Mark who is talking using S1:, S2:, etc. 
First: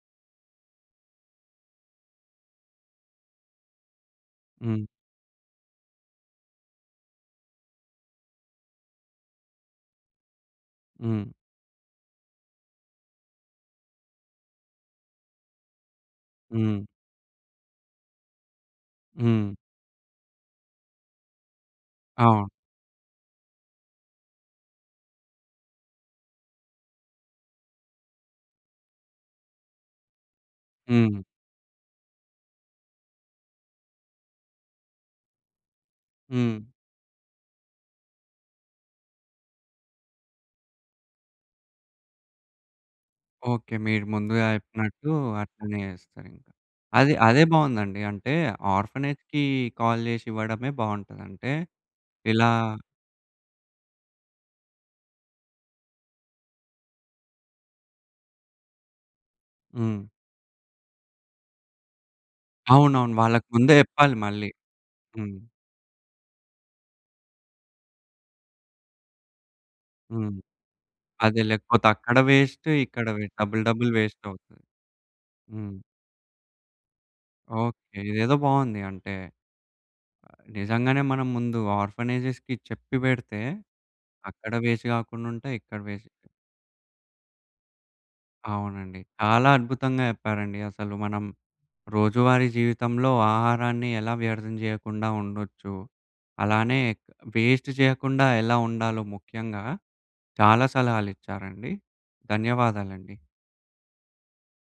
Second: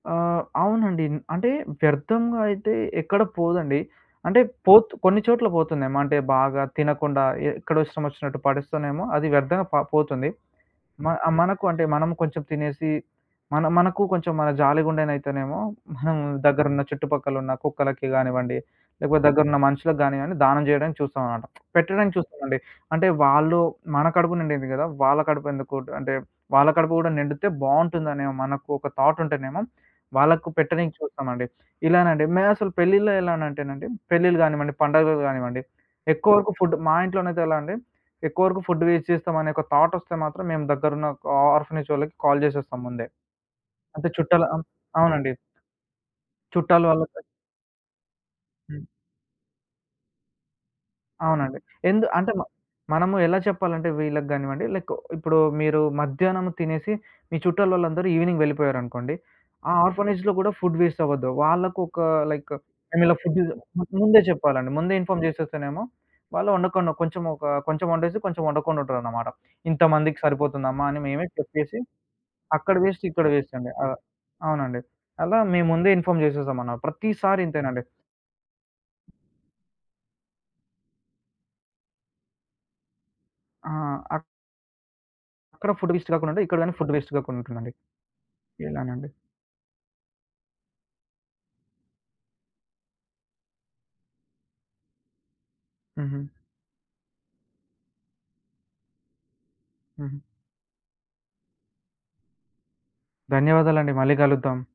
S1: ఆ! అవునండి. అంటే, వ్యర్ధంగా అయితే ఎక్కడ పోదండి. అంటే,
S2: హ్మ్.
S1: పోత్ కొన్ని‌చోట్ల పోతుందేమో, అంటే, బాగా తినకుండా ఎ ఎక్కడో ఇష్టమోచ్చినట్టు పడేస్తేనేమో అది వ్యర్థంగ ప పోతుంది. మ
S2: హ్మ్.
S1: మనకు అంటే, మనము కొంచుం తినేసి, మనం మనకు కొంచుం మనది జాలి గుండెనైతేనేమో, మనం
S2: హ్మ్.
S1: దగ్గరున్న చుట్టుపక్కలున్న కుక్కలకి గానివ్వండి, లేకపోతే
S2: హ్మ్.
S1: దగ్గరున్న మనుషులకు గానియ్యండి, దానం జెయడానికి చూస్తావనమాట. పెట్టడానికి
S2: అవును.
S1: చూస్తామండి. అంటే, వాళ్ళూ మన కడుపు నిండింది గదా! వాళ్ళ కడుపెందుకు అంటే, వాళ్ళ కడుపు గూడా నిండితే బావుంటుందనే మనకు ఒక థాటుంటేనేమో, వాళ్ళకు పెట్టనీకి
S2: హ్మ్.
S1: చూస్తామండి. ఇలానండి. మెయినసలు పెళ్ళిలో ఎలానంటేనండి, పెళ్ళిళ్ళు గానివ్వండి, పండగలు గానివ్వండి, ఎక్కువ వరకు
S2: హ్మ్.
S1: ఫుడ్డు మా ఇంట్లోనైతే ఎలా అండి, ఎక్కువరకు ఫుడ్ వేస్ట్ చేస్తామనే ఒక థాటొస్తే మాత్రం, మేము దగ్గరున్న ఒక ఆ ఆర్ఫనేజ్ వాళ్ళకి కాల్ చేసేస్తాం ముందే.
S2: ఓకే. మీరు
S1: అంటే,
S2: ముందుగా
S1: చుట్టాలా
S2: చెప్పినట్టూ
S1: అవునండీ.
S2: అట్లనే యేస్తరింక.
S1: చుట్టాల
S2: అది
S1: వాళ్ళకై
S2: అదే బావుందండీ. అంటే,
S1: హ్మ్.
S2: ఆర్ఫనేజ్‌కీ కాల్ జేషివ్వడమే బావుంటదంటే,
S1: అవునండి. ఎందు అంటే, మ
S2: ఇలా
S1: మనము ఎలా చెప్పాలంటే వీళ్ళగానివ్వండి లైక్, ఇప్పుడూ మీరూ మధ్యానము తినేసి, మీ చుట్టాలోలందరూ ఈవినింగ్ వెళ్ళిపోయారనుకోండి. ఆ
S2: హ్మ్.
S1: ఆర్ఫనేజ్‌లో గూడా ఫుడ్ వేస్టవ్వద్దు. వాళ్ళకొకా లైక్
S2: అవునవును.
S1: మేమిలా ఫుడ్
S2: వాళ్ళకి ముందే
S1: ము
S2: చెప్పాలి
S1: ముందే
S2: మళ్ళీ.
S1: చెప్పాలండి. ముందే ఇన్ఫార్మ్
S2: హ్మ్.
S1: జేసేస్తేనేమో, వాళ్ళు ఒండకుండా కొంచెమొకా కొంచెవొండేసి, కొంచెం ఒండకుండుంటారనమాట. ఇంతమందికి
S2: హ్మ్.
S1: సరిపోతుందమ్మా అని మేవే
S2: అదే.
S1: చెక్ చేసి
S2: లేకపోతే అక్కడ వేస్ట్,
S1: అక్కడ వేస్ట్,
S2: ఇక్కడ
S1: ఇక్కడ
S2: వే డబల్
S1: వేస్టండి. ఆ!
S2: డబల్ వేస్టవుతది.
S1: అవునండి. అలా
S2: హ్మ్.
S1: మేముందే ఇన్ఫార్మ్ జేసేశామన్న. ప్రతీ సారి ఇంతేనండి.
S2: ఓకే. ఇదేదో బావుంది. అంటే, నిజంగానే మనం ముందు ఆర్ఫనేజెస్‌కి చెప్పి వెడితే,
S1: ఆ! అక్
S2: అక్కడ వేస్ట్ గాకుండుంటయి,
S1: అక్కడ
S2: ఇక్కడ
S1: ఫుడ్
S2: వేస్ట్
S1: వేస్ట్ గాకుండుంటది. ఇక్కడ గానీ ఫుడ్ వేస్ట్ గాకుండుంటుందండి.
S2: అవునండి.
S1: ఎలానండి?
S2: చాలా అద్భుతంగా చెప్పారండి అసలు. మనం రోజువారీ జీవితంలో ఆహారాన్ని ఎలా వ్యర్థం జెయ్యకుండా ఉండొచ్చు.
S1: హుహు.
S2: అలానే క్ వేస్ట్ జెయ్యకుండా ఎలా ఉండాలో ముఖ్యంగా,
S1: హుహు.
S2: చాలా సలహాలిచ్చారండి. ధన్యవాదాలండి.
S1: ధన్యవాదాలండి. మళ్ళీ కలుద్దాం.